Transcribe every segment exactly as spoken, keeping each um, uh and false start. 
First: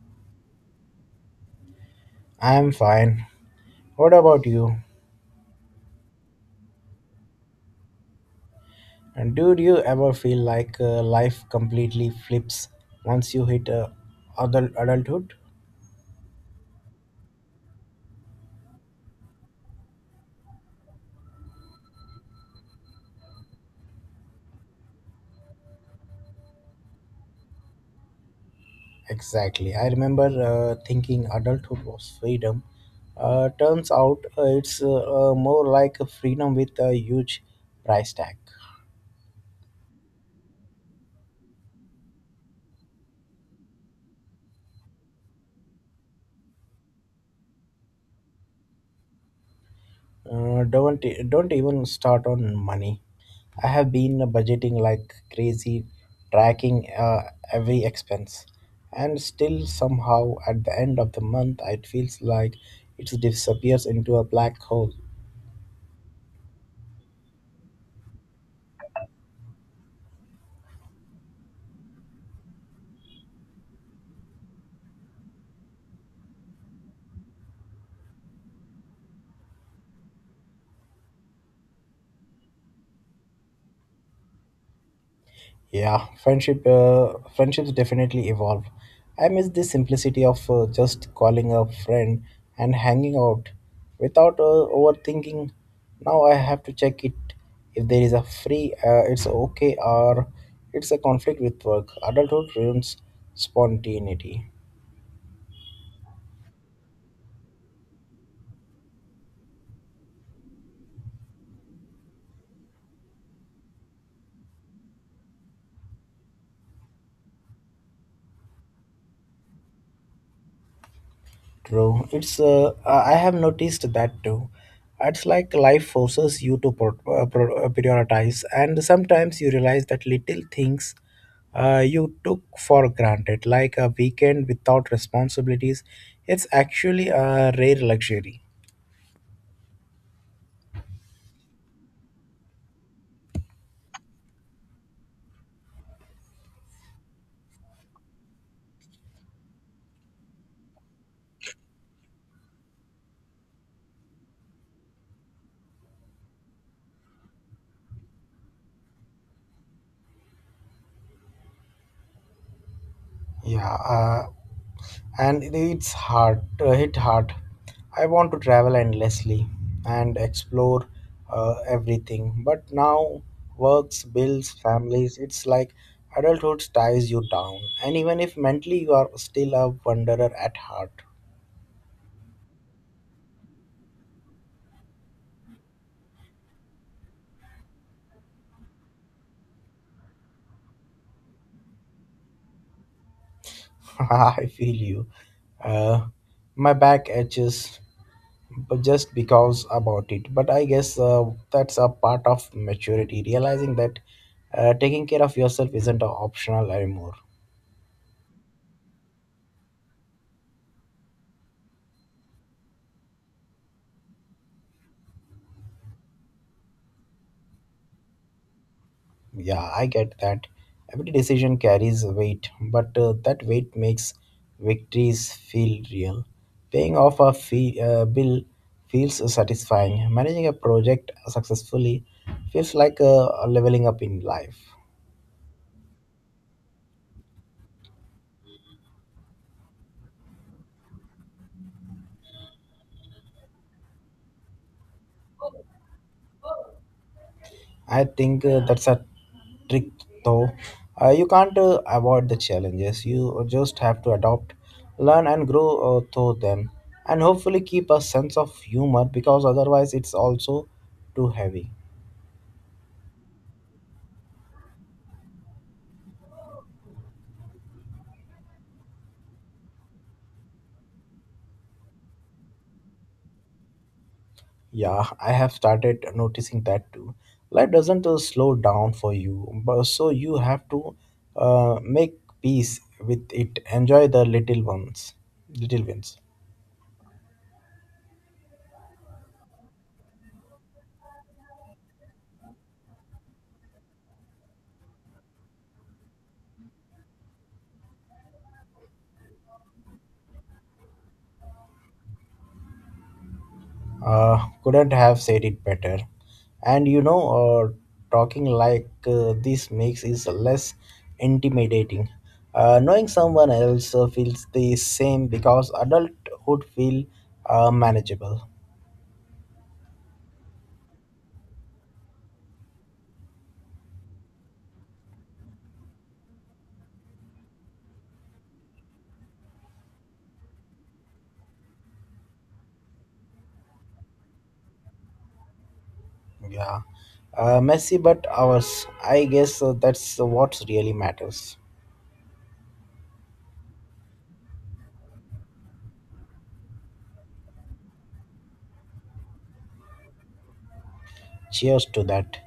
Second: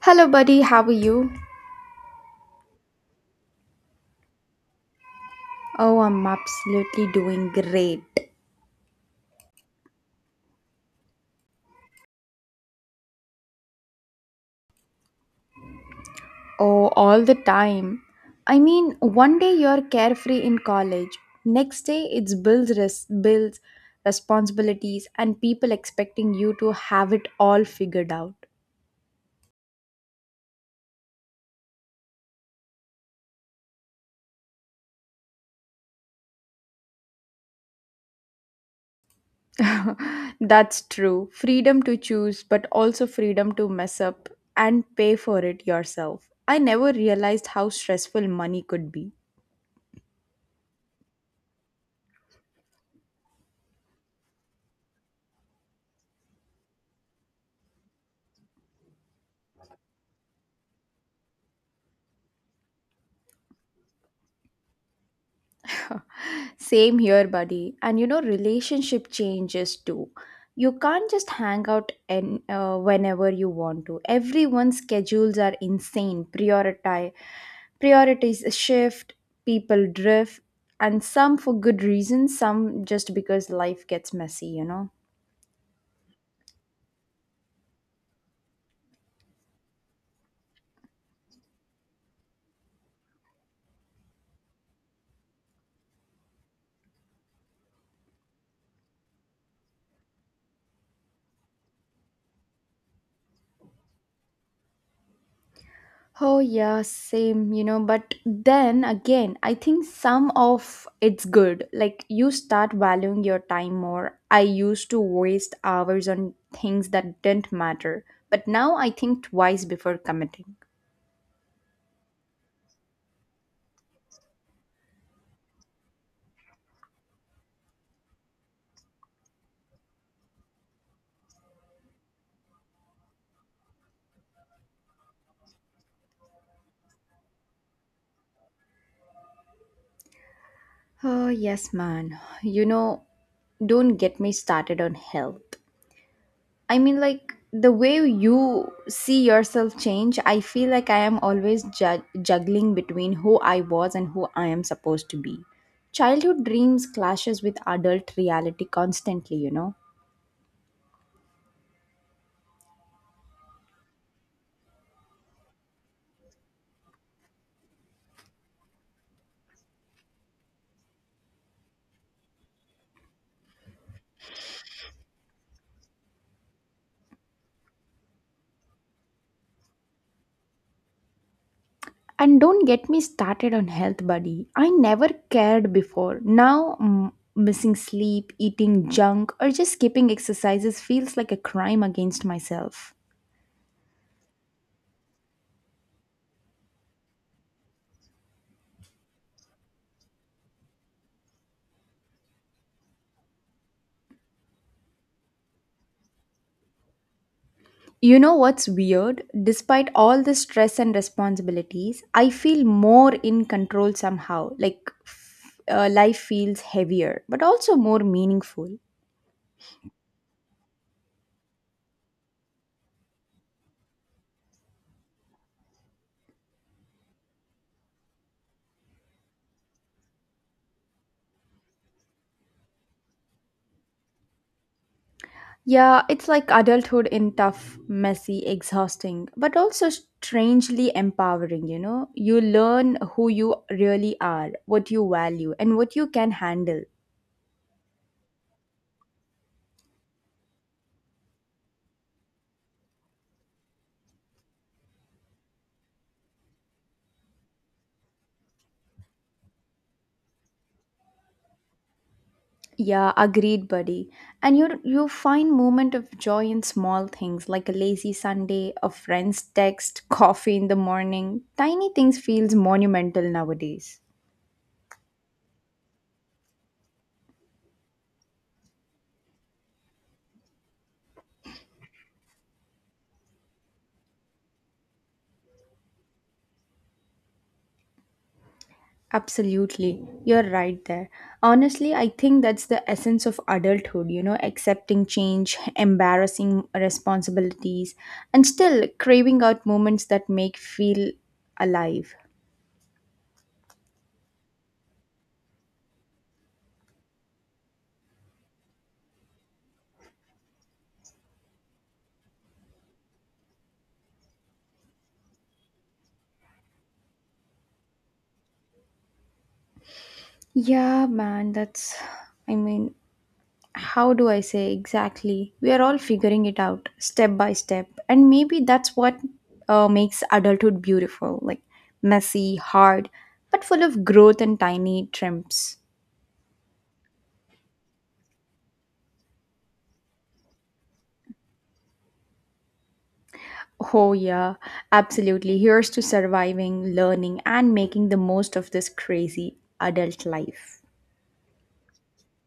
Hello, buddy. How are you? I'm fine. What about you? Oh, I'm absolutely doing great. And do you ever feel like uh, life completely flips once you hit uh, adult adulthood? Oh, all the time. I mean, one day you're carefree in college, next day it's bills, res- bills, responsibilities, and people expecting you to have it all figured out. Exactly. I remember uh, thinking adulthood was freedom. Uh, turns out uh, it's uh, uh, more like a freedom with a huge price tag. That's true. Freedom to choose, but also freedom to mess up and pay for it yourself. I never realized how stressful money could be. Uh, don't e- don't even start on money. I have been budgeting like crazy, tracking uh, every expense, and still somehow at the end of the month it feels like it disappears into a black hole. Same here, buddy. And you know, relationship changes too. You can't just hang out and uh, whenever you want to. Everyone's schedules are insane. Prioritize priorities shift, people drift, and some for good reasons, some just because life gets messy, you know. Yeah, friendship uh, friendships definitely evolve. I miss the simplicity of uh, just calling a friend and hanging out without uh, overthinking. Now I have to check it if there is a free, uh, it's okay, or it's a conflict with work. Adulthood ruins spontaneity. Oh, yeah, same, you know. But then again, I think some of it's good. Like, you start valuing your time more. I used to waste hours on things that didn't matter. But now I think twice before committing. True. It's uh, uh, I have noticed that too. It's like life forces you to pro- uh, pro- uh, prioritize, and sometimes you realize that little things uh, you took for granted, like a weekend without responsibilities, it's actually a rare luxury. Oh, yes, man. You know, don't get me started on health. I mean, like the way you see yourself change, I feel like I am always ju- juggling between who I was and who I am supposed to be. Childhood dreams clashes with adult reality constantly, you know. Yeah. Uh, and it's hard, uh, hit hard. I want to travel endlessly and explore uh, everything, but now, works, bills, families, it's like adulthood ties you down, and even if mentally you are still a wanderer at heart. And don't get me started on health, buddy. I never cared before. Now, mm, missing sleep, eating junk, or just skipping exercises feels like a crime against myself. I feel you. uh, my back itches, but just because about it, but I guess uh, that's a part of maturity, realizing that uh, taking care of yourself isn't a optional anymore. You know what's weird? Despite all the stress and responsibilities, I feel more in control somehow. Like f- uh, life feels heavier, but also more meaningful. Yeah, I get that. Every decision carries weight, but uh, that weight makes victories feel real. Paying off a fee, uh, bill feels satisfying. Managing a project successfully feels like uh, leveling up in life. Yeah, it's like adulthood in tough, messy, exhausting, but also strangely empowering, you know? You learn who you really are, what you value, and what you can handle. I think uh, that's a trick, though. Uh, you can't uh, avoid the challenges. You just have to adopt, learn, and grow uh, through them, and hopefully keep a sense of humor, because otherwise it's also too heavy. Yeah, agreed, buddy. And you you find moment of joy in small things like a lazy Sunday, a friend's text, coffee in the morning. Tiny things feels monumental nowadays. Yeah, I have started noticing that too. Life doesn't uh, slow down for you, but so you have to uh, make peace with it. Enjoy the little ones, little wins. Absolutely. You're right there. Honestly, I think that's the essence of adulthood, you know, accepting change, embarrassing responsibilities, and still craving out moments that make feel alive. Uh, couldn't have said it better. And you know, uh, talking like uh, this makes it less intimidating. Uh, knowing someone else uh, feels the same because adulthood feel uh, manageable. Yeah, man, that's I mean how do I say exactly? We are all figuring it out step by step. And maybe that's what uh, makes adulthood beautiful like messy, hard, but full of growth and tiny triumphs. Yeah, uh, messy but ours. I guess uh, that's what really matters. Oh, yeah, absolutely. Here's to surviving, learning, and making the most of this crazy adult life. Cheers to that.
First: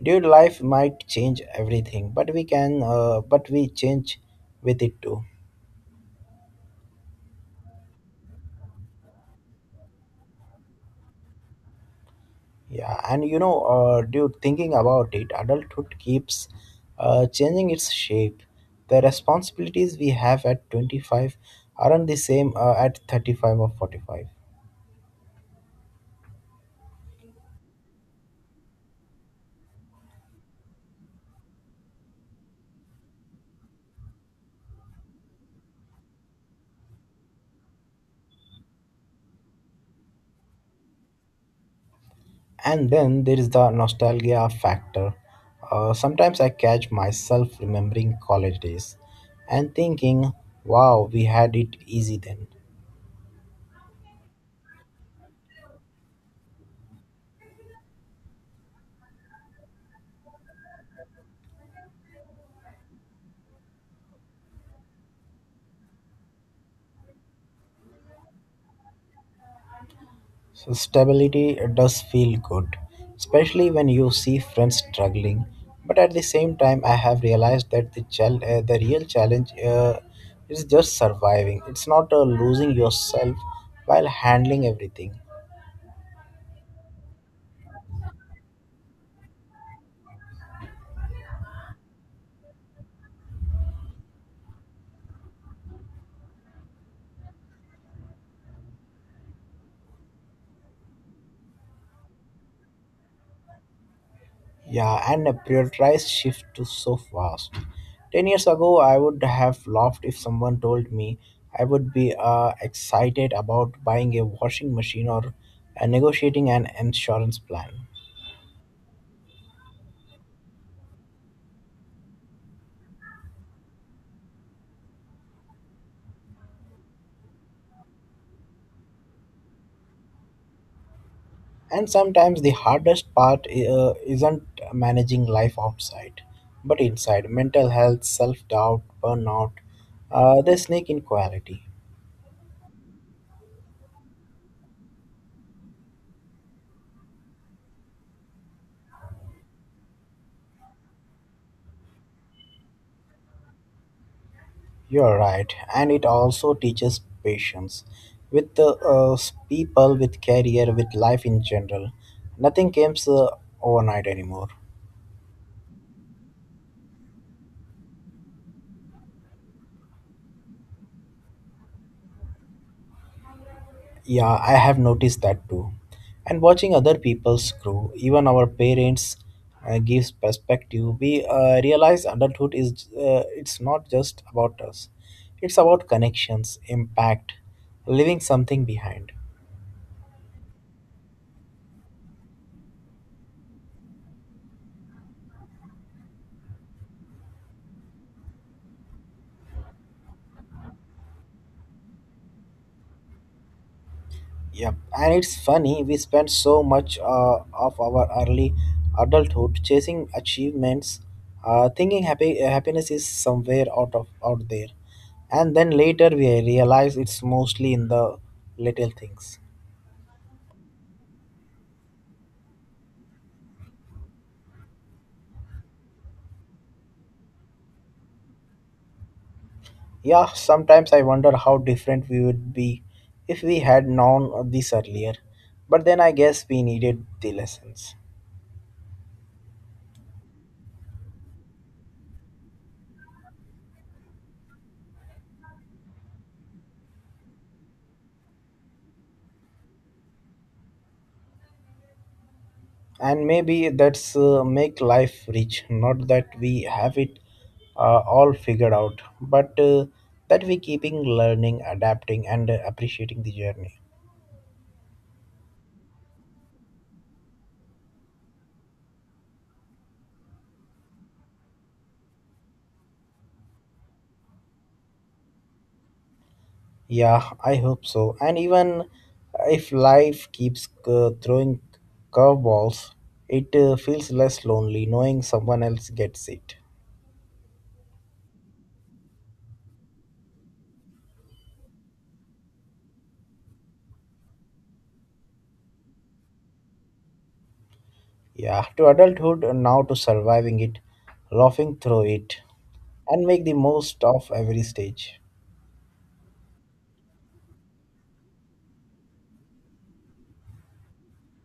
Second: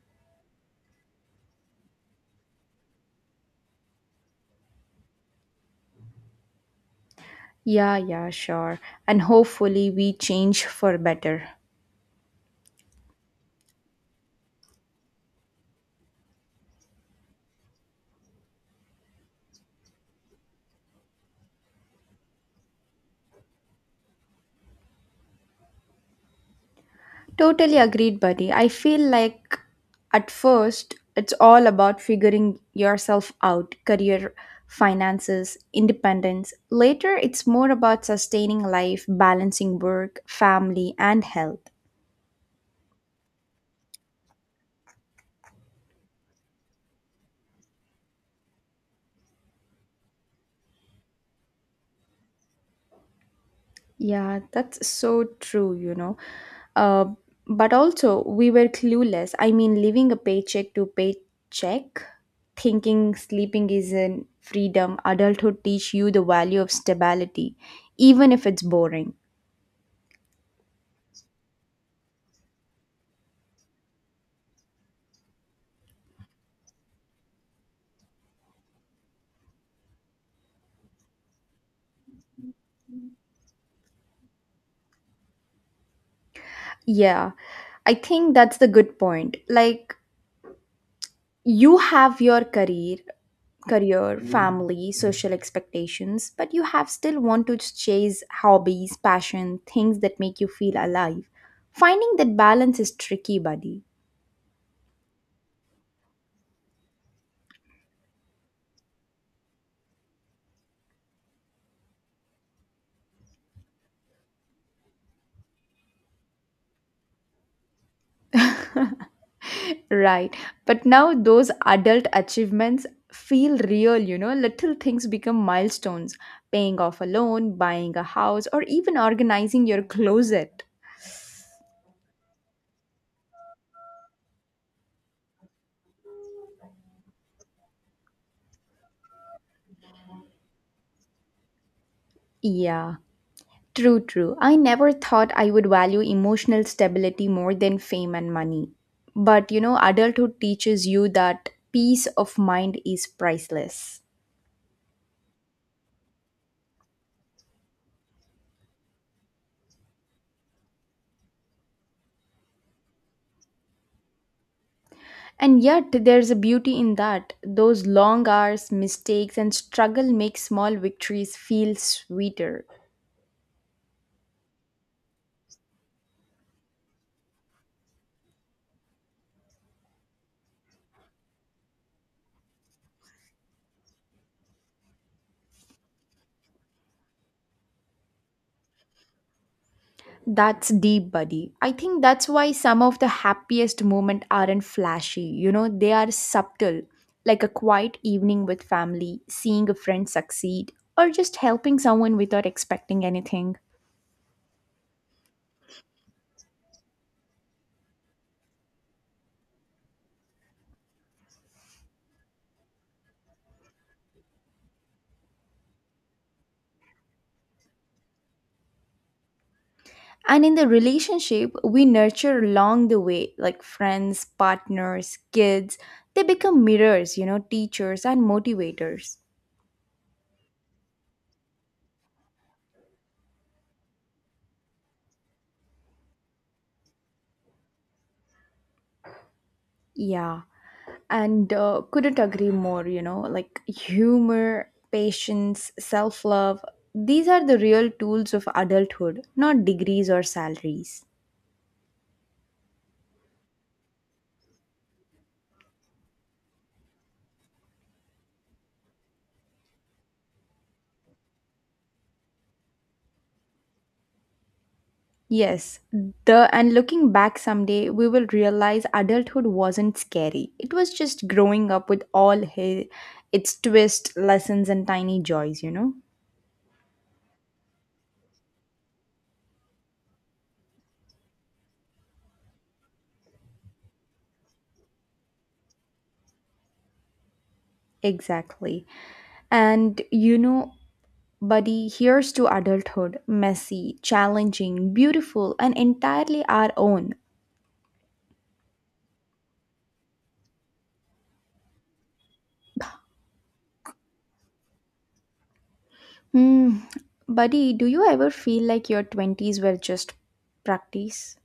Dude, life might change everything, but we can, uh, but we change with it too. Yeah, yeah, sure. And hopefully, we change for better. Yeah, and you know, uh, dude, thinking about it, adulthood keeps uh, changing its shape. The responsibilities we have at twenty-five aren't the same uh, at thirty-five or forty-five. Totally agreed, buddy. I feel like at first it's all about figuring yourself out career, finances, independence. Later, it's more about sustaining life, balancing work, family, and health. And then there is the nostalgia factor. Uh, sometimes I catch myself remembering college days and thinking, wow, we had it easy then. Yeah, that's so true, you know. Uh, but also, we were clueless. I mean, living a paycheck to paycheck, thinking sleeping is in freedom, adulthood teach you the value of stability, even if it's boring. So stability does feel good, especially when you see friends struggling. But at the same time, I have realized that the, chal- uh, the real challenge uh, is just surviving. It's not uh, losing yourself while handling everything. Yeah, I think that's the good point. Like you have your career, career, family, social expectations, but you have still want to chase hobbies, passion, things that make you feel alive. Finding that balance is tricky, buddy. Yeah, and a prioritized shift to so fast. Ten years ago, I would have laughed if someone told me I would be uh, excited about buying a washing machine or uh, negotiating an insurance plan. Right. But now those adult achievements feel real, you know. Little things become milestones. Paying off a loan, buying a house, or even organizing your closet. And sometimes the hardest part uh, isn't managing life outside, but inside: mental health, self doubt, burnout, uh, they sneak in quality. Yeah. True, true. I never thought I would value emotional stability more than fame and money. But you know, adulthood teaches you that peace of mind is priceless. You're right, and it also teaches patience with the uh, s- people, with career, with life in general. Nothing comes uh, overnight anymore. And yet, there's a beauty in that. Those long hours, mistakes, and struggle make small victories feel sweeter. Yeah, I have noticed that too. And watching other people's grow, even our parents, uh, gives perspective. We uh, realize adulthood is uh, it's not just about us. It's about connections, impact, leaving something behind. That's deep, buddy. I think that's why some of the happiest moments aren't flashy. You know, they are subtle, like a quiet evening with family, seeing a friend succeed, or just helping someone without expecting anything. Yep, and it's funny we spend so much uh, of our early adulthood chasing achievements, uh, thinking happy uh, happiness is somewhere out of out there, and then later we realize it's mostly in the little things. And in the relationship, we nurture along the way, like friends, partners, kids. They become mirrors, you know, teachers and motivators. Yeah, sometimes I wonder how different we would be if we had known this earlier, but then I guess we needed the lessons. Yeah. And uh, couldn't agree more, you know, like humor, patience, self-love, these are the real tools of adulthood, not degrees or salaries. And maybe that's uh, make life rich, not that we have it uh, all figured out, but uh, that we keeping learning, adapting, and uh, appreciating the journey. Yes. The and looking back someday, we will realize adulthood wasn't scary, it was just growing up with all hi- its twist, lessons, and tiny joys, you know. Yeah, I hope so. And even if life keeps uh, throwing curveballs, it uh, feels less lonely knowing someone else gets it. Exactly. And you know, buddy, here's to adulthood, messy, challenging, beautiful, and entirely our own. Yeah, to adulthood, and now to surviving it, laughing through it, and make the most of every stage. Hmm, buddy, do you ever feel like your twenties were just practice?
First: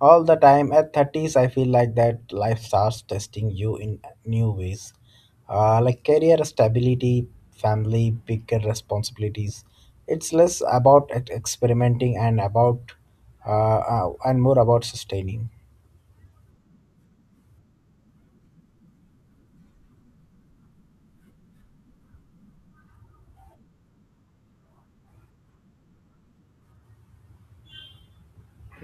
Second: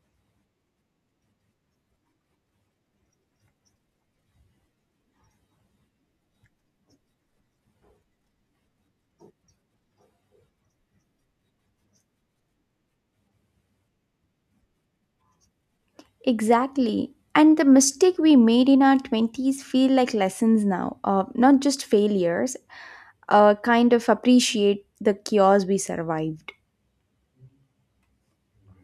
All the time. At thirties, I feel like that life starts testing you in new ways, uh, like career stability, family, bigger responsibilities. It's less about ex- experimenting and about uh, uh, and more about sustaining. Exactly. And the mistake we made in our twenties feel like lessons now, uh, not just failures, uh, kind of appreciate the chaos we survived.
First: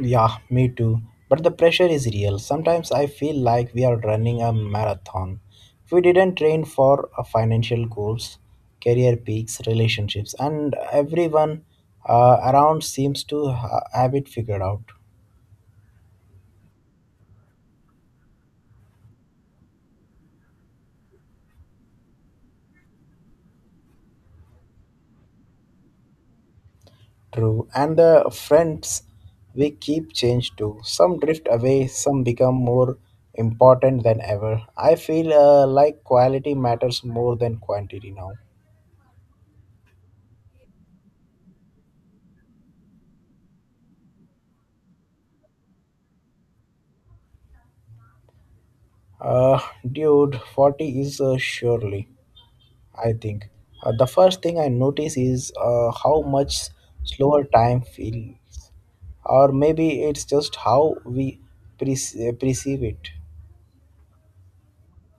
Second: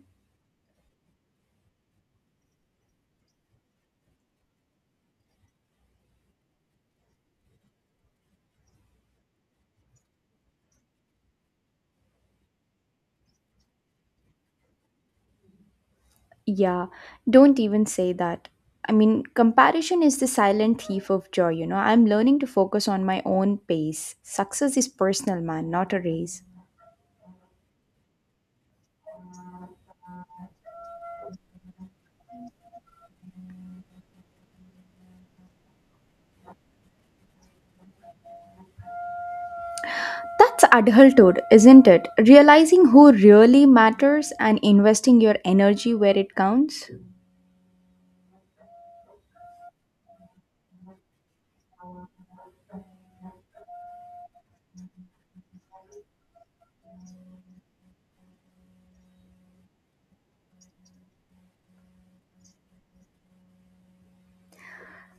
Yeah, me too. But the pressure is real. Sometimes I feel like we are running a marathon. If We didn't train for uh, financial goals, career peaks, relationships, and everyone uh, around seems to ha- have it figured out. Yeah, don't even say that. I mean, comparison is the silent thief of joy, you know. I'm learning to focus on my own pace. Success is personal, man, not a race. True. And the friends we keep change too. Some drift away, some become more important than ever. I feel uh, like quality matters more than quantity now. That's adulthood, isn't it? Realizing who really matters and investing your energy where it counts. Uh, Dude, forty is uh, surely. I think. Uh, the first thing I notice is uh, how much slower time feels, or maybe it's just how we perce- perceive it.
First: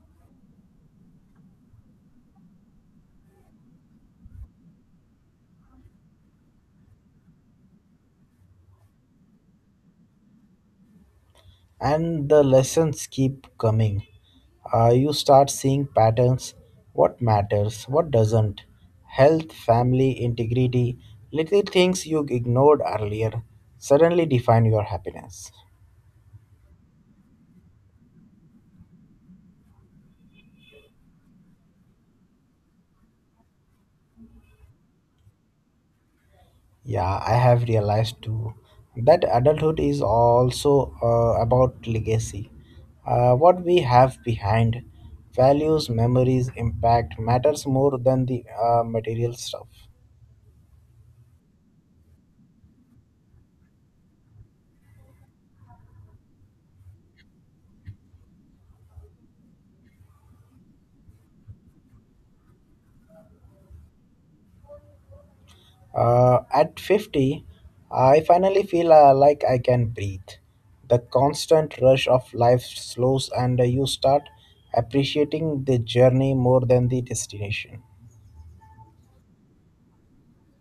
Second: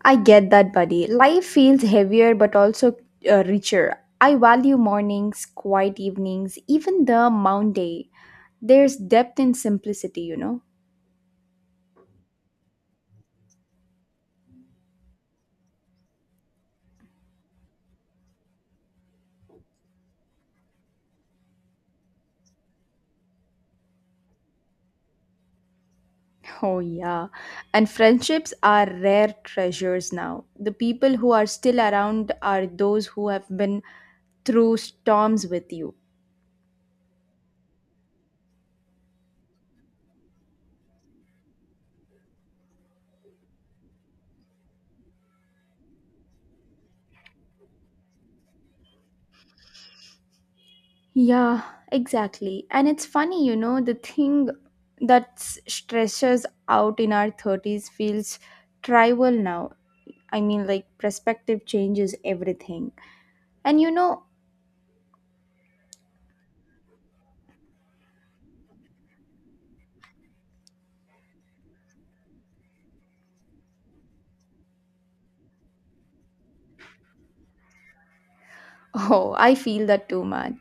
I get that, buddy. Life feels heavier but also uh, richer. I value mornings, quiet evenings, even the mount day. There's depth in simplicity, you know? And the lessons keep coming. Uh, you start seeing patterns: what matters, what doesn't. Health, family, integrity, little things you ignored earlier suddenly define your happiness. Oh, yeah. And friendships are rare treasures now. The people who are still around are those who have been through storms with you. Yeah, I have realized too that adulthood is also uh, about legacy. Uh, what we have behind, values, memories, impact matters more than the uh, material stuff. Yeah, exactly. And it's funny, you know, the thing that s- stresses out in our thirties feels trivial now. I mean, like, perspective changes everything. And you know, Uh, at fifty, I finally feel uh, like I can breathe. The constant rush of life slows, and uh, you start appreciating the journey more than the destination. oh, I feel that too, man.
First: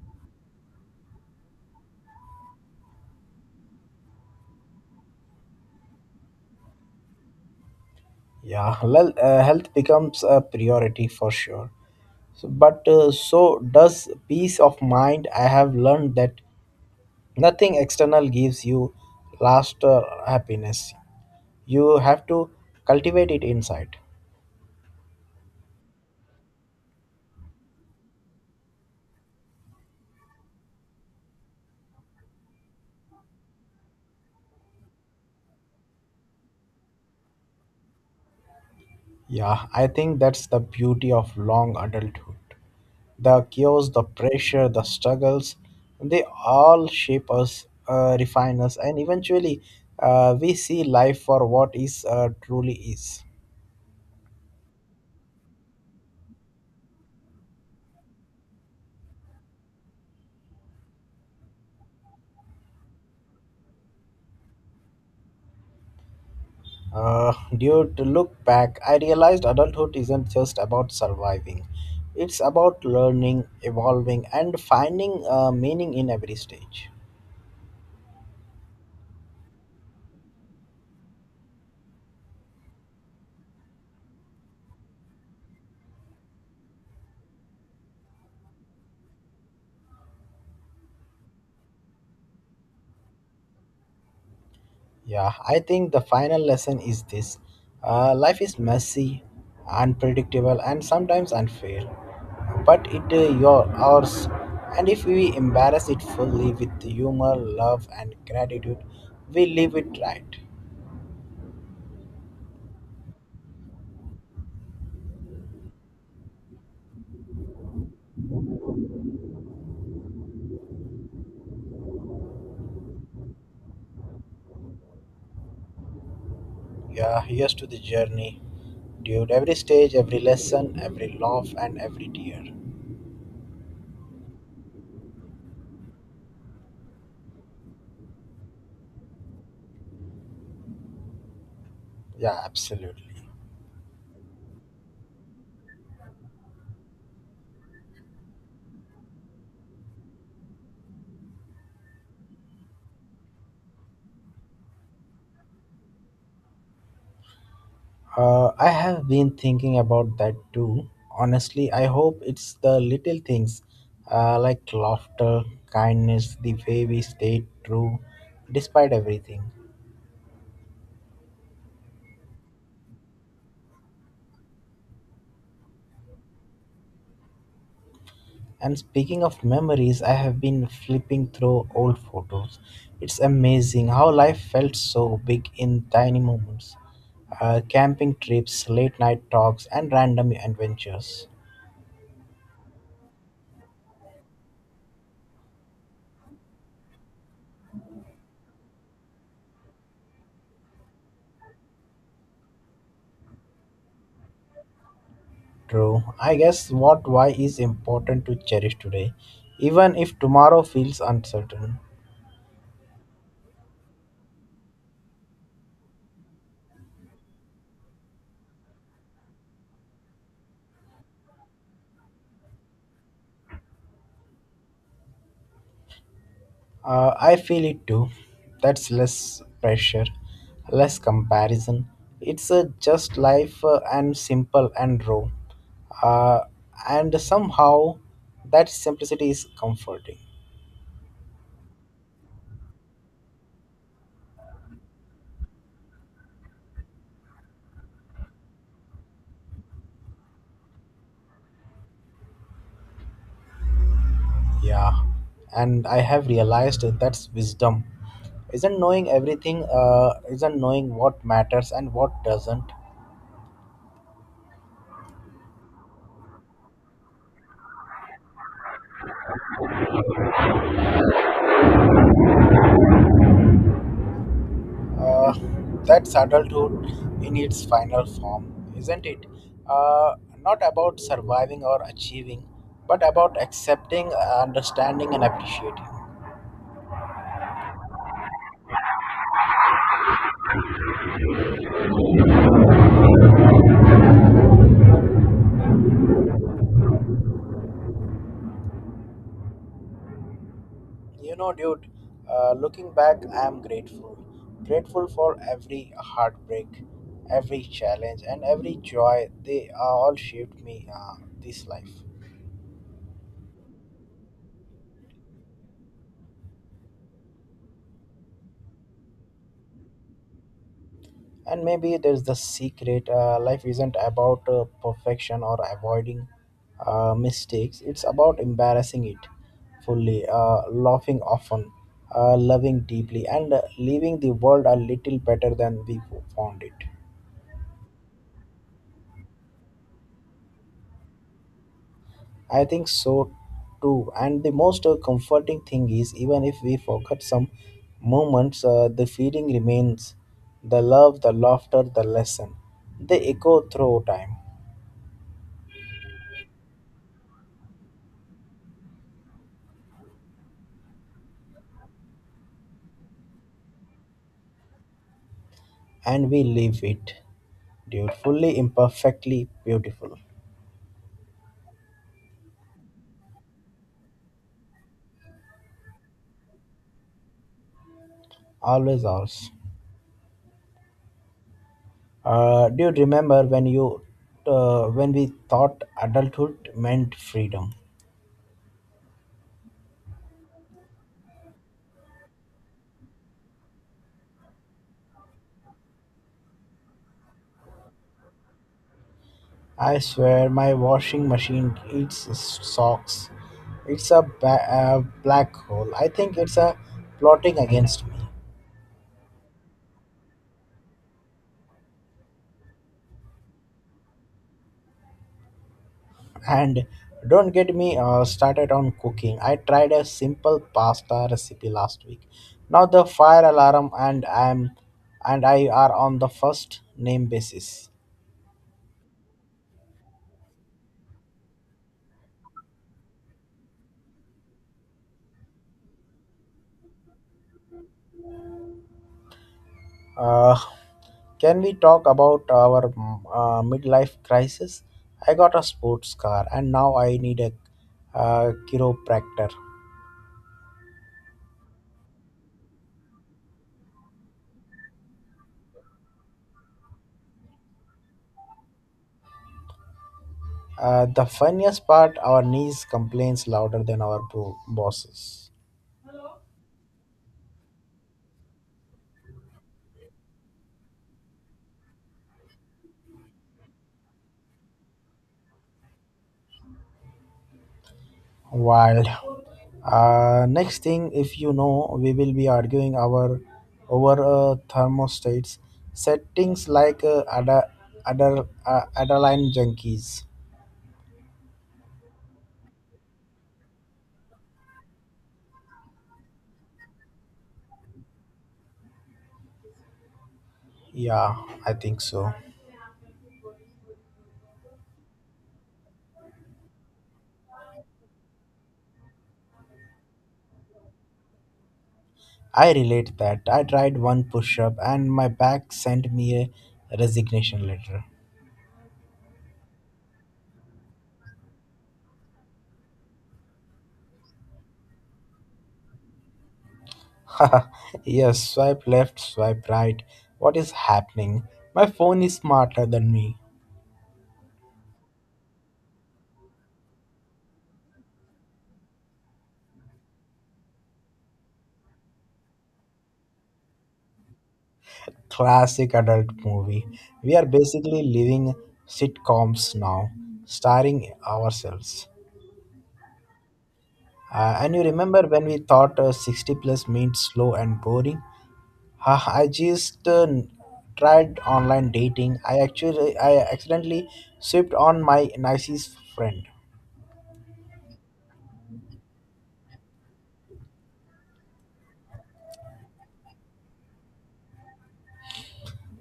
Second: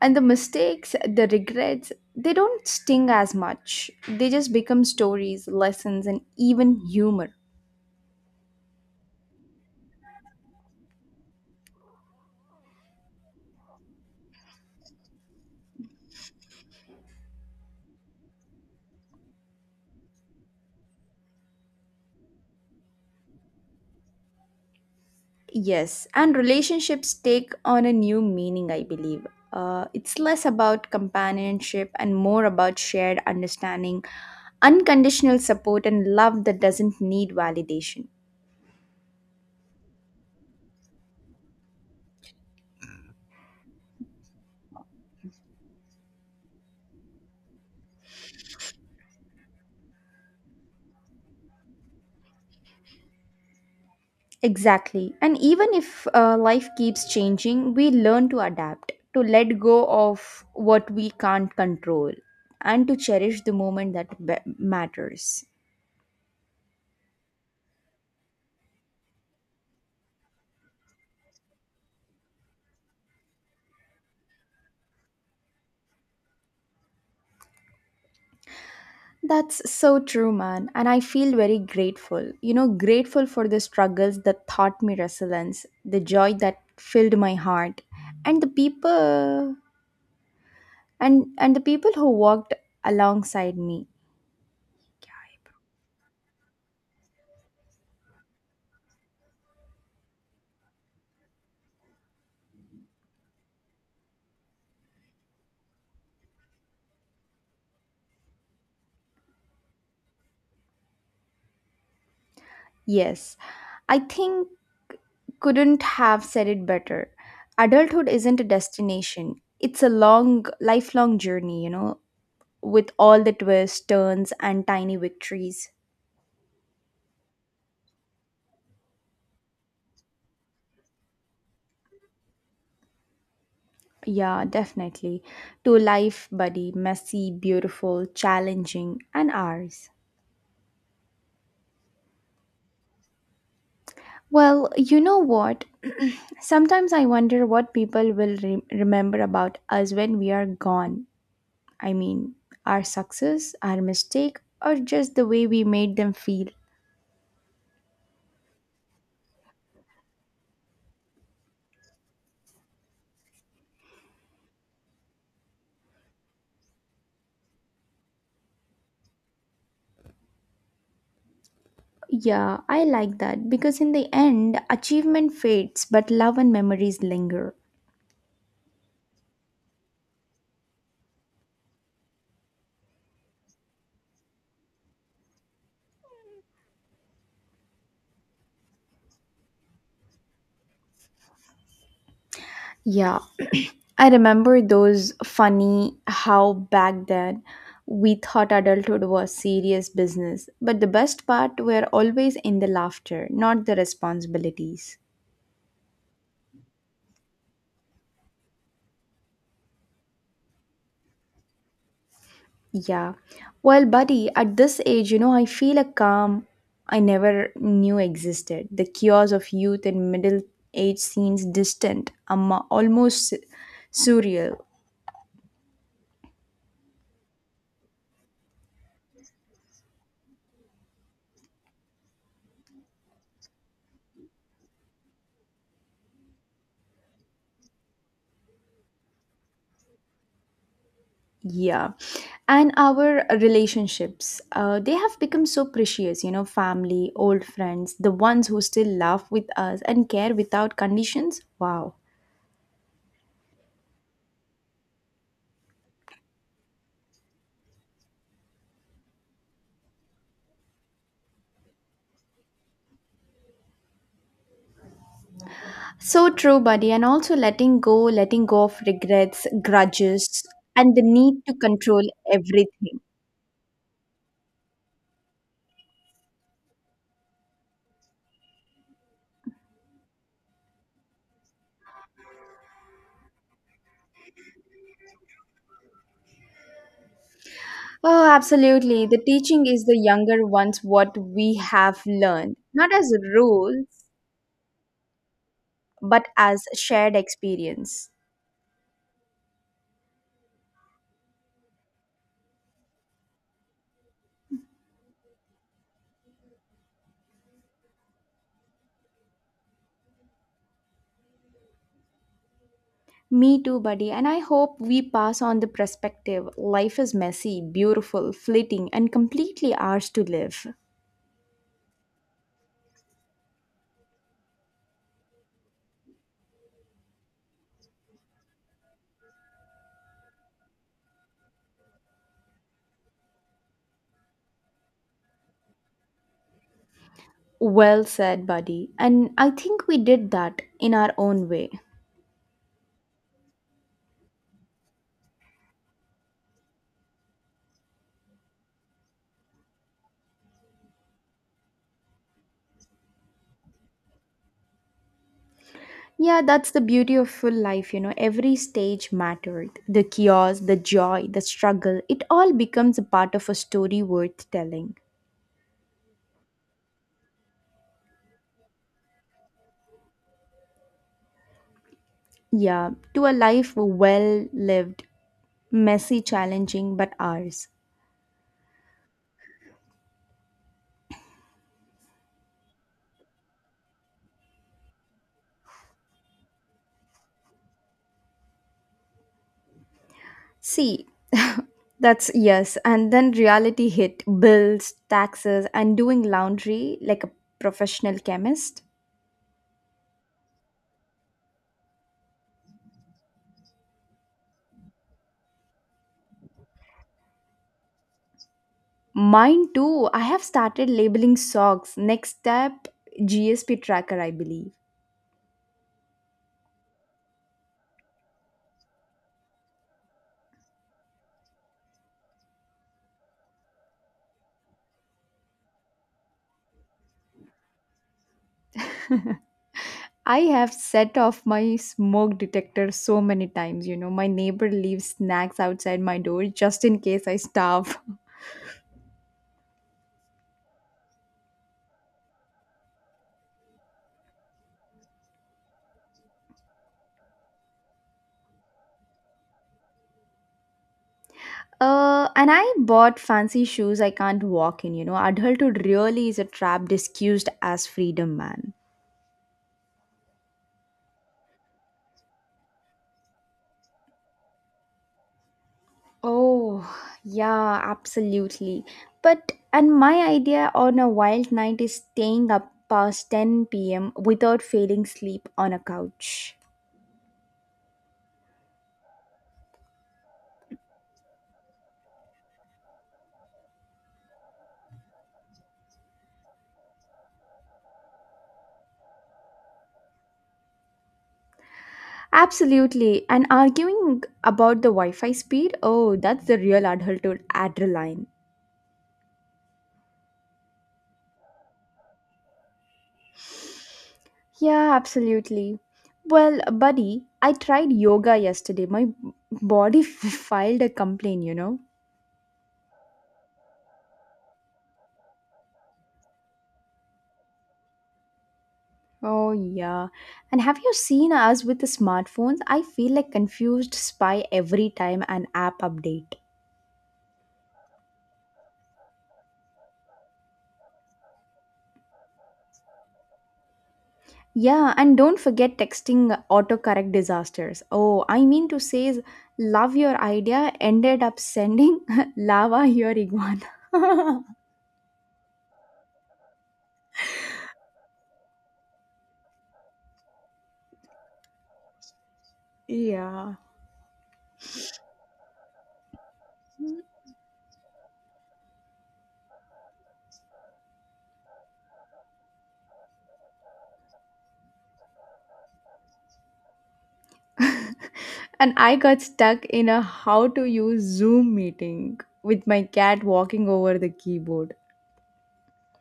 And the mistakes, the regrets, they don't sting as much. They just become stories, lessons, and even humor. Yeah, well, uh, health becomes a priority for sure. So, but uh, so does peace of mind. I have learned that nothing external gives you last uh, happiness. You have to cultivate it inside. Yes, and relationships take on a new meaning, I believe. Uh, it's less about companionship and more about shared understanding, unconditional support, and love that doesn't need validation. Yeah, I think that's the beauty of long adulthood. The chaos, the pressure, the struggles, they all shape us, uh, refine us, and eventually uh, we see life for what is uh, truly is. Exactly. And even if uh, life keeps changing, we learn to adapt, to let go of what we can't control, and to cherish the moment that be- matters. Uh, due to look back, I realized adulthood isn't just about surviving. It's about learning, evolving, and finding uh, meaning in every stage. That's so true, man. And I feel very grateful. You know, grateful for the struggles that taught me resilience, the joy that filled my heart, and the people and and the people who walked alongside me. Yeah, I think the final lesson is this: uh, life is messy, unpredictable, and sometimes unfair. But it is your ours, and if we embrace it fully with humor, love, and gratitude, we live it right. Yes, I think couldn't have said it better. Adulthood isn't a destination. It's a long, lifelong journey, you know, with all the twists, turns, and tiny victories. Yeah, here's to the journey, dude. Every stage, every lesson, every laugh, and every tear. Yeah, definitely. To life, buddy, messy, beautiful, challenging, and ours. Yeah, absolutely. Well, you know what? Sometimes I wonder what people will re- remember about us when we are gone. I mean, our success, our mistake, or just the way we made them feel. Uh, I have been thinking about that too. Honestly, I hope it's the little things, uh, like laughter, kindness, the way we stay true despite everything. Yeah, I like that because in the end, achievement fades, but love and memories linger. And speaking of memories, I have been flipping through old photos. It's amazing how life felt so big in tiny moments. Uh, camping trips, late night talks, and random adventures. Yeah, I remember those. Funny how back then we thought adulthood was serious business, but the best part were always in the laughter, not the responsibilities. True. I guess what why is important to cherish today, even if tomorrow feels uncertain. Yeah. Well, buddy, at this age, you know, I feel a calm I never knew existed. The chaos of youth and middle age seems distant, um, almost surreal. Uh, I feel it too. That's less pressure, less comparison. It's a just life, uh, and simple and raw. Uh, and somehow that simplicity is comforting. Yeah. And our relationships, uh, they have become so precious, you know, family, old friends, the ones who still laugh with us and care without conditions. Wow. Yeah. And I have realized that that's wisdom. Isn't knowing everything, uh, isn't knowing what matters and what doesn't. So true, buddy. And also letting go, letting go of regrets, grudges, and the need to control everything. Uh, that's adulthood in its final form, isn't it? Uh, Not about surviving or achieving, but about accepting, understanding, and appreciating. Oh, absolutely. The teaching is the younger ones what we have learned, not as rules, but as shared experience. You know, dude, uh, looking back, I am grateful. Grateful for every heartbreak, every challenge, and every joy. They uh, all shaped me, uh, this life. Me too, buddy. And I hope we pass on the perspective. Life is messy, beautiful, fleeting, and completely ours to live. And maybe there's the secret: uh, life isn't about uh, perfection or avoiding uh, mistakes. It's about embarrassing it fully, uh, laughing often, uh, loving deeply, and uh, leaving the world a little better than we found it. Well said, buddy. And I think we did that in our own way. I think so too. And the most uh, comforting thing is, even if we forget some moments, uh, the feeling remains: the love, the laughter, the lesson, they echo through time. Yeah, that's the beauty of full life, you know. Every stage mattered. The chaos, the joy, the struggle, it all becomes a part of a story worth telling. And we leave it, dude, imperfectly beautiful. Yeah, to a life well lived, messy, challenging, but ours. Always ours. Uh, do you remember when you, uh, when we thought adulthood meant freedom? See, that's yes. And then reality hit bills, taxes, and doing laundry like a professional chemist. I swear, my washing machine eats s- socks. It's a, ba- a black hole. I think it's a plotting against me. Mine too. I have started labeling socks. Next step, G S P tracker, I believe. And don't get me uh, started on cooking. I tried a simple pasta recipe last week. Now the fire alarm and I'm and I are on the first name basis. I have set off my smoke detector so many times. You know, my neighbor leaves snacks outside my door just in case I starve. Uh, can we talk about our mm, uh, midlife crisis? I got a sports car and now I need a uh, chiropractor. Uh, and I bought fancy shoes I can't walk in. You know, adulthood really is a trap disguised as freedom, man. Uh, the funniest part, our niece complains louder than our bro- bosses. Oh, yeah, absolutely. But and my idea on a wild night is staying up past ten p m without failing sleep on a couch. Wild. Uh, next thing, if you know, we will be arguing our over uh, thermostats settings like uh, other other uh, Adeline junkies. Absolutely. And arguing about the Wi Fi speed, oh, that's the real adulthood adrenaline. Yeah, I think so. Yeah, absolutely. Well, buddy, I tried yoga yesterday. My body filed a complaint, you know. I relate that. I tried one push up and my back sent me a resignation letter. Oh, yeah. And have you seen us with the smartphones? I feel like confused spy every time an app update. Yes, swipe left, swipe right. What is happening? My phone is smarter than me. Yeah, and don't forget texting autocorrect disasters. Oh, I mean to say is love your idea ended up sending lava your iguana. Classic adult movie. We are basically living sitcoms now, starring ourselves. yeah. Uh, and you remember when we thought uh, sixty plus means slow and boring? Ha, I just uh, tried online dating. I actually I accidentally swept on my nicest friend. And I got stuck in a how to use Zoom meeting with my cat walking over the keyboard.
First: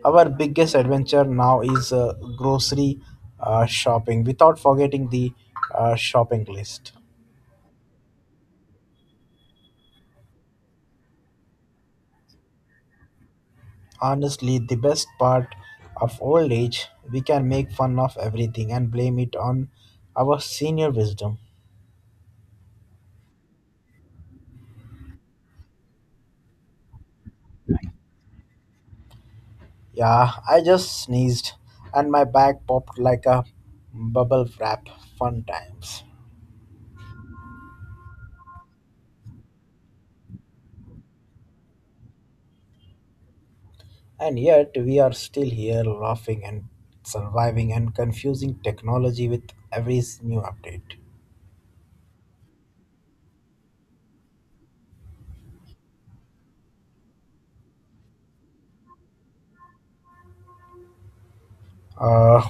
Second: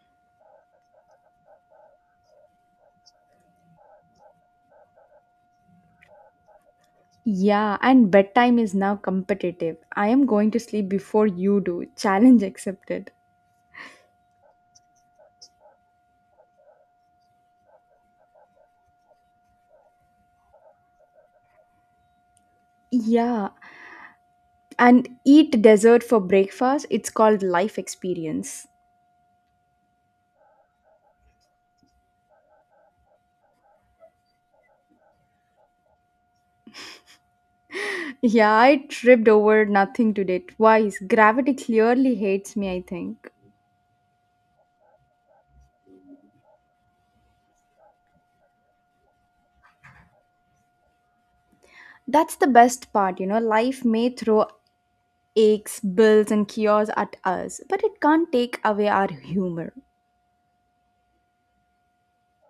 Our biggest adventure now is uh, grocery uh, shopping without forgetting the uh, shopping list. Yeah, and bedtime is now competitive. I am going to sleep before you do. Challenge accepted. Honestly, the best part of old age, we can make fun of everything and blame it on our senior wisdom. Yeah, and eat dessert for breakfast. It's called life experience. Yeah, I just sneezed and my back popped like a bubble wrap. Fun times. Yeah, I tripped over nothing today twice. Gravity clearly hates me, I think. And yet, we are still here laughing and surviving and confusing technology with every s- new update. That's the best part, you know. Life may throw aches, bills, and cures at us, but it can't take away our humor. Uh,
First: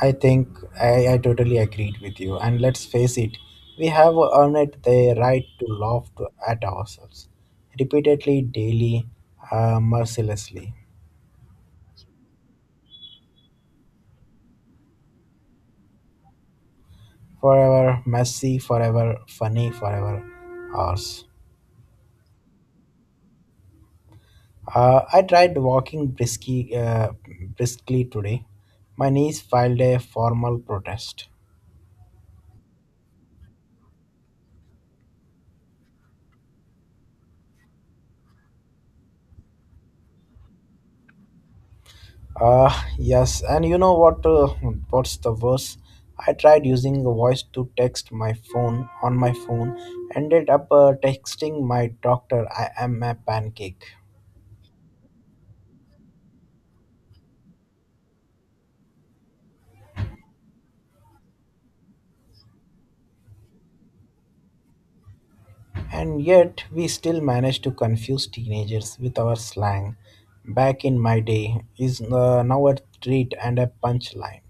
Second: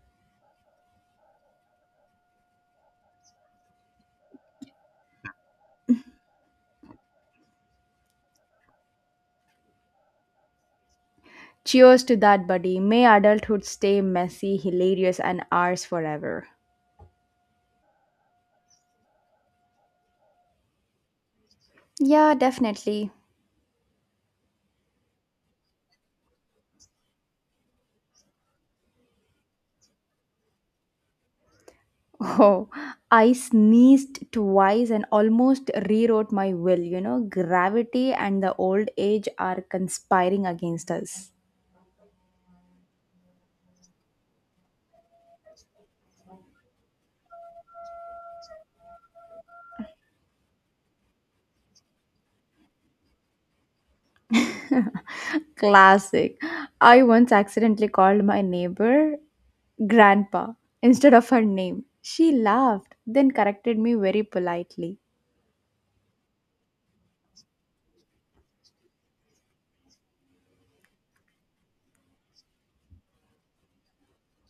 I think I, I totally agreed with you. And let's face it, we have earned the right to laugh to, at ourselves repeatedly, daily, uh, mercilessly. Cheers to that, buddy. May adulthood stay messy, hilarious, and ours forever. Forever messy, forever funny, forever ours. Yeah, definitely. Uh, I tried walking briskly, uh, briskly today. My knees filed a formal protest. Oh, I sneezed twice and almost rewrote my will. You know, gravity and the old age are conspiring against us. Uh, yes, and you know what? Uh, what's the worst? I tried using the voice to text my phone on my phone, ended up uh, texting my doctor, "I am a pancake." Classic. I once accidentally called my neighbor grandpa instead of her name. She laughed, then corrected me very politely. And yet, we still manage to confuse teenagers with our slang. Back in my day, is uh, now a treat and a punchline.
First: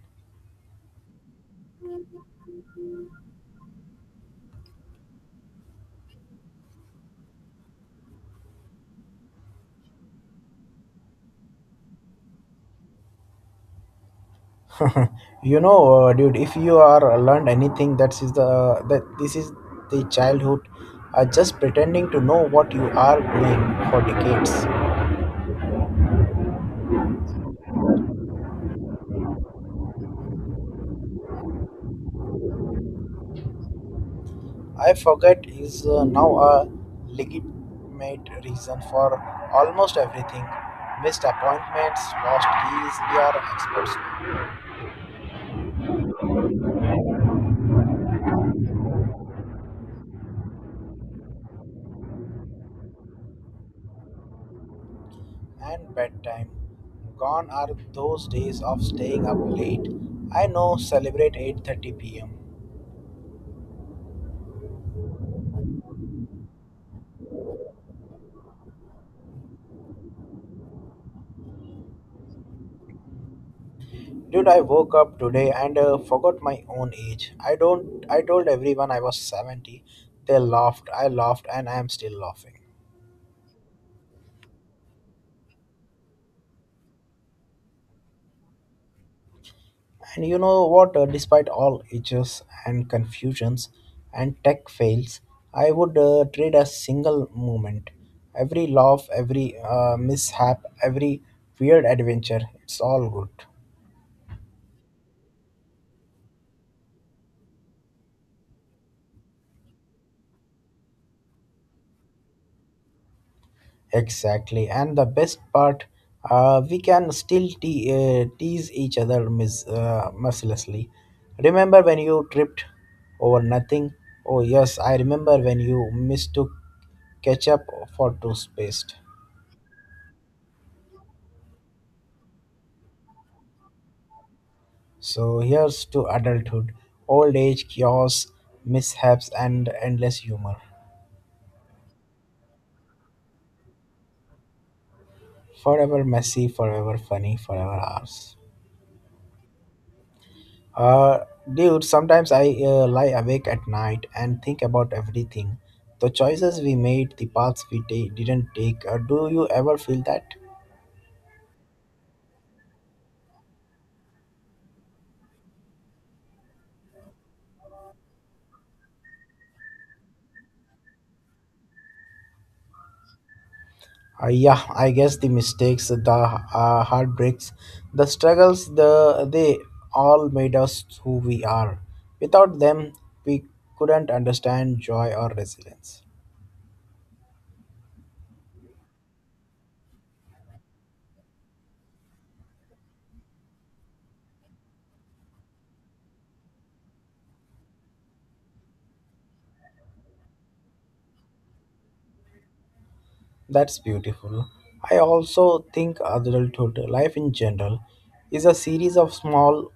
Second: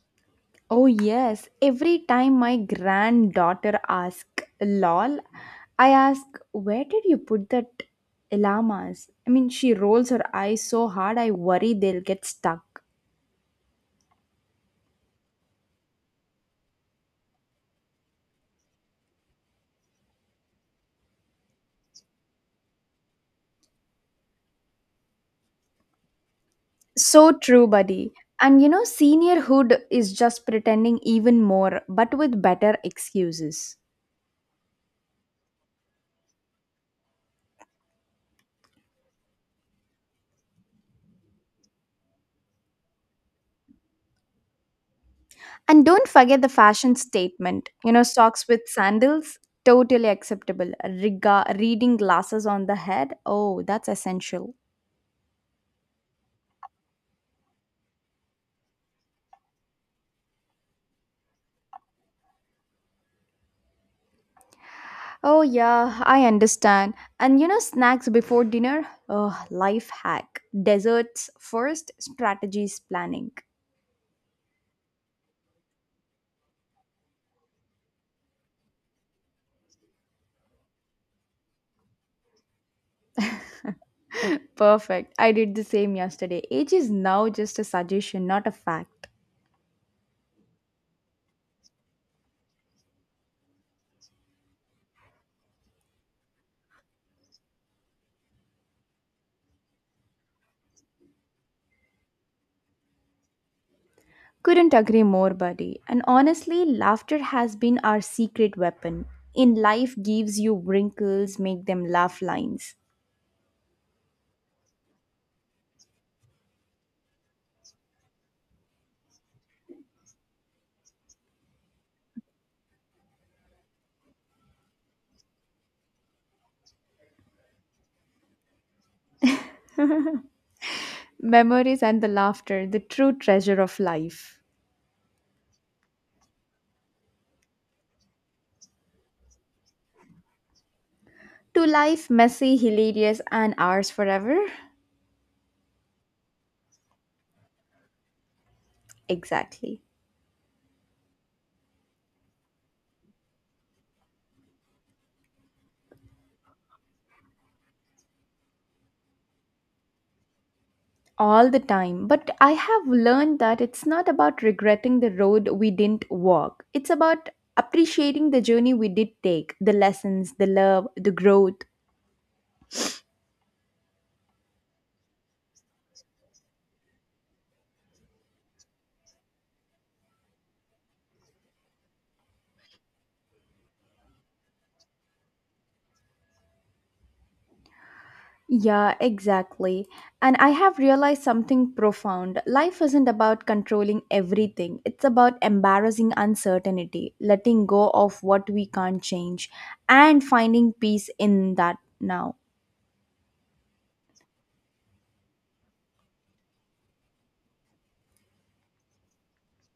Oh, yes. Every time my granddaughter asks, lol, I ask, where did you put that llamas? I mean, she rolls her eyes so hard, I worry they'll get stuck. You know, uh, dude, if you are uh, learned anything, that is the that this is the childhood, uh, just pretending to know what you are doing for decades. So true, buddy. And you know, seniorhood is just pretending even more, but with better excuses. I forget is uh, now a legitimate reason for almost everything: missed appointments, lost keys, we are experts now. And don't forget the fashion statement. You know, socks with sandals, totally acceptable. Riga, reading glasses on the head, oh, that's essential. And bedtime, gone are those days of staying up late. I know, celebrate eight thirty p m. Oh, yeah, I understand. And you know, snacks before dinner? Oh, life hack. Desserts first, strategies planning. Dude, I woke up today and uh, forgot my own age. I don't. I told everyone I was seventy. They laughed. I laughed, and I am still laughing. Perfect. I did the same yesterday. Age is now just a suggestion, not a fact. And you know what? Uh, despite all ages and confusions and tech fails, I would uh, trade a single moment. Every laugh, every uh, mishap, every weird adventure. It's all good. Couldn't agree more, buddy. And honestly, laughter has been our secret weapon. In life, gives you wrinkles, make them laugh lines. Exactly. And the best part, uh, we can still te- uh, tease each other mis- uh, mercilessly. Remember when you tripped over nothing? Oh, yes, I remember when you mistook ketchup for toothpaste. Memories and the laughter, the true treasure of life. So here's to adulthood, old age, chaos, mishaps, and endless humor. To life, messy, hilarious, and ours forever? Forever messy, forever funny, forever ours. Exactly. Uh, Dude, sometimes I uh, lie awake at night and think about everything. The choices we made, the paths we ta- didn't take. Uh, do you ever feel that? All the time. But I have learned that it's not about regretting the road we didn't walk, it's about appreciating the journey we did take, the lessons, the love, the growth. Uh, yeah, I guess the mistakes, the uh, heartbreaks, the struggles, the they all made us who we are. Without them, we couldn't understand joy or resilience. Yeah, exactly. And I have realized something profound. Life isn't about controlling everything, it's about embarrassing uncertainty, letting go of what we can't change, and finding peace in that now. That's beautiful. I also think adulthood, life in general, is a series of small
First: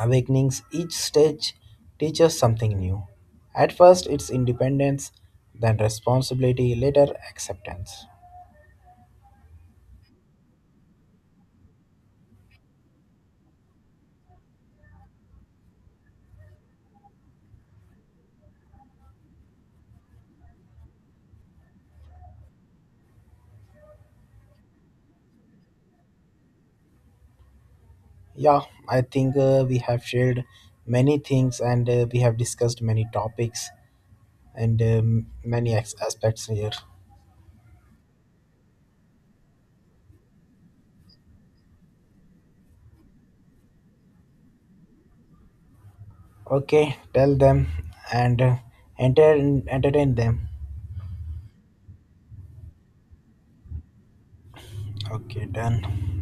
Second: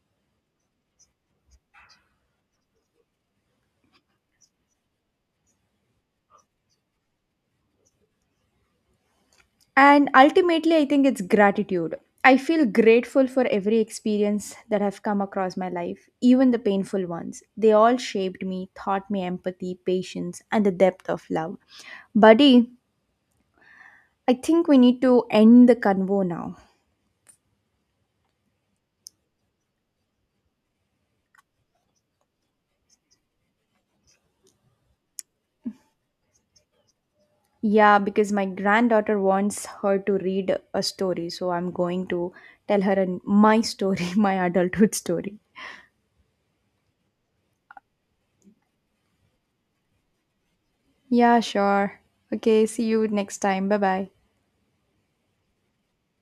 awakenings, each stage teaches something new. At first, it's independence, then responsibility, later, acceptance. And ultimately, I think it's gratitude. I feel grateful for every experience that have come across my life, even the painful ones. They all shaped me, taught me empathy, patience, and the depth of love. Buddy, I think we need to end the convo now. Yeah, I think uh, we have shared many things and uh, we have discussed many topics and um, many as- aspects here. Yeah, because my granddaughter wants her to read a story, so I'm going to tell her an- my story, my adulthood story. Okay, tell them and uh, enter entertain them. Yeah, sure. Okay, see you next time. Bye bye. Okay, done.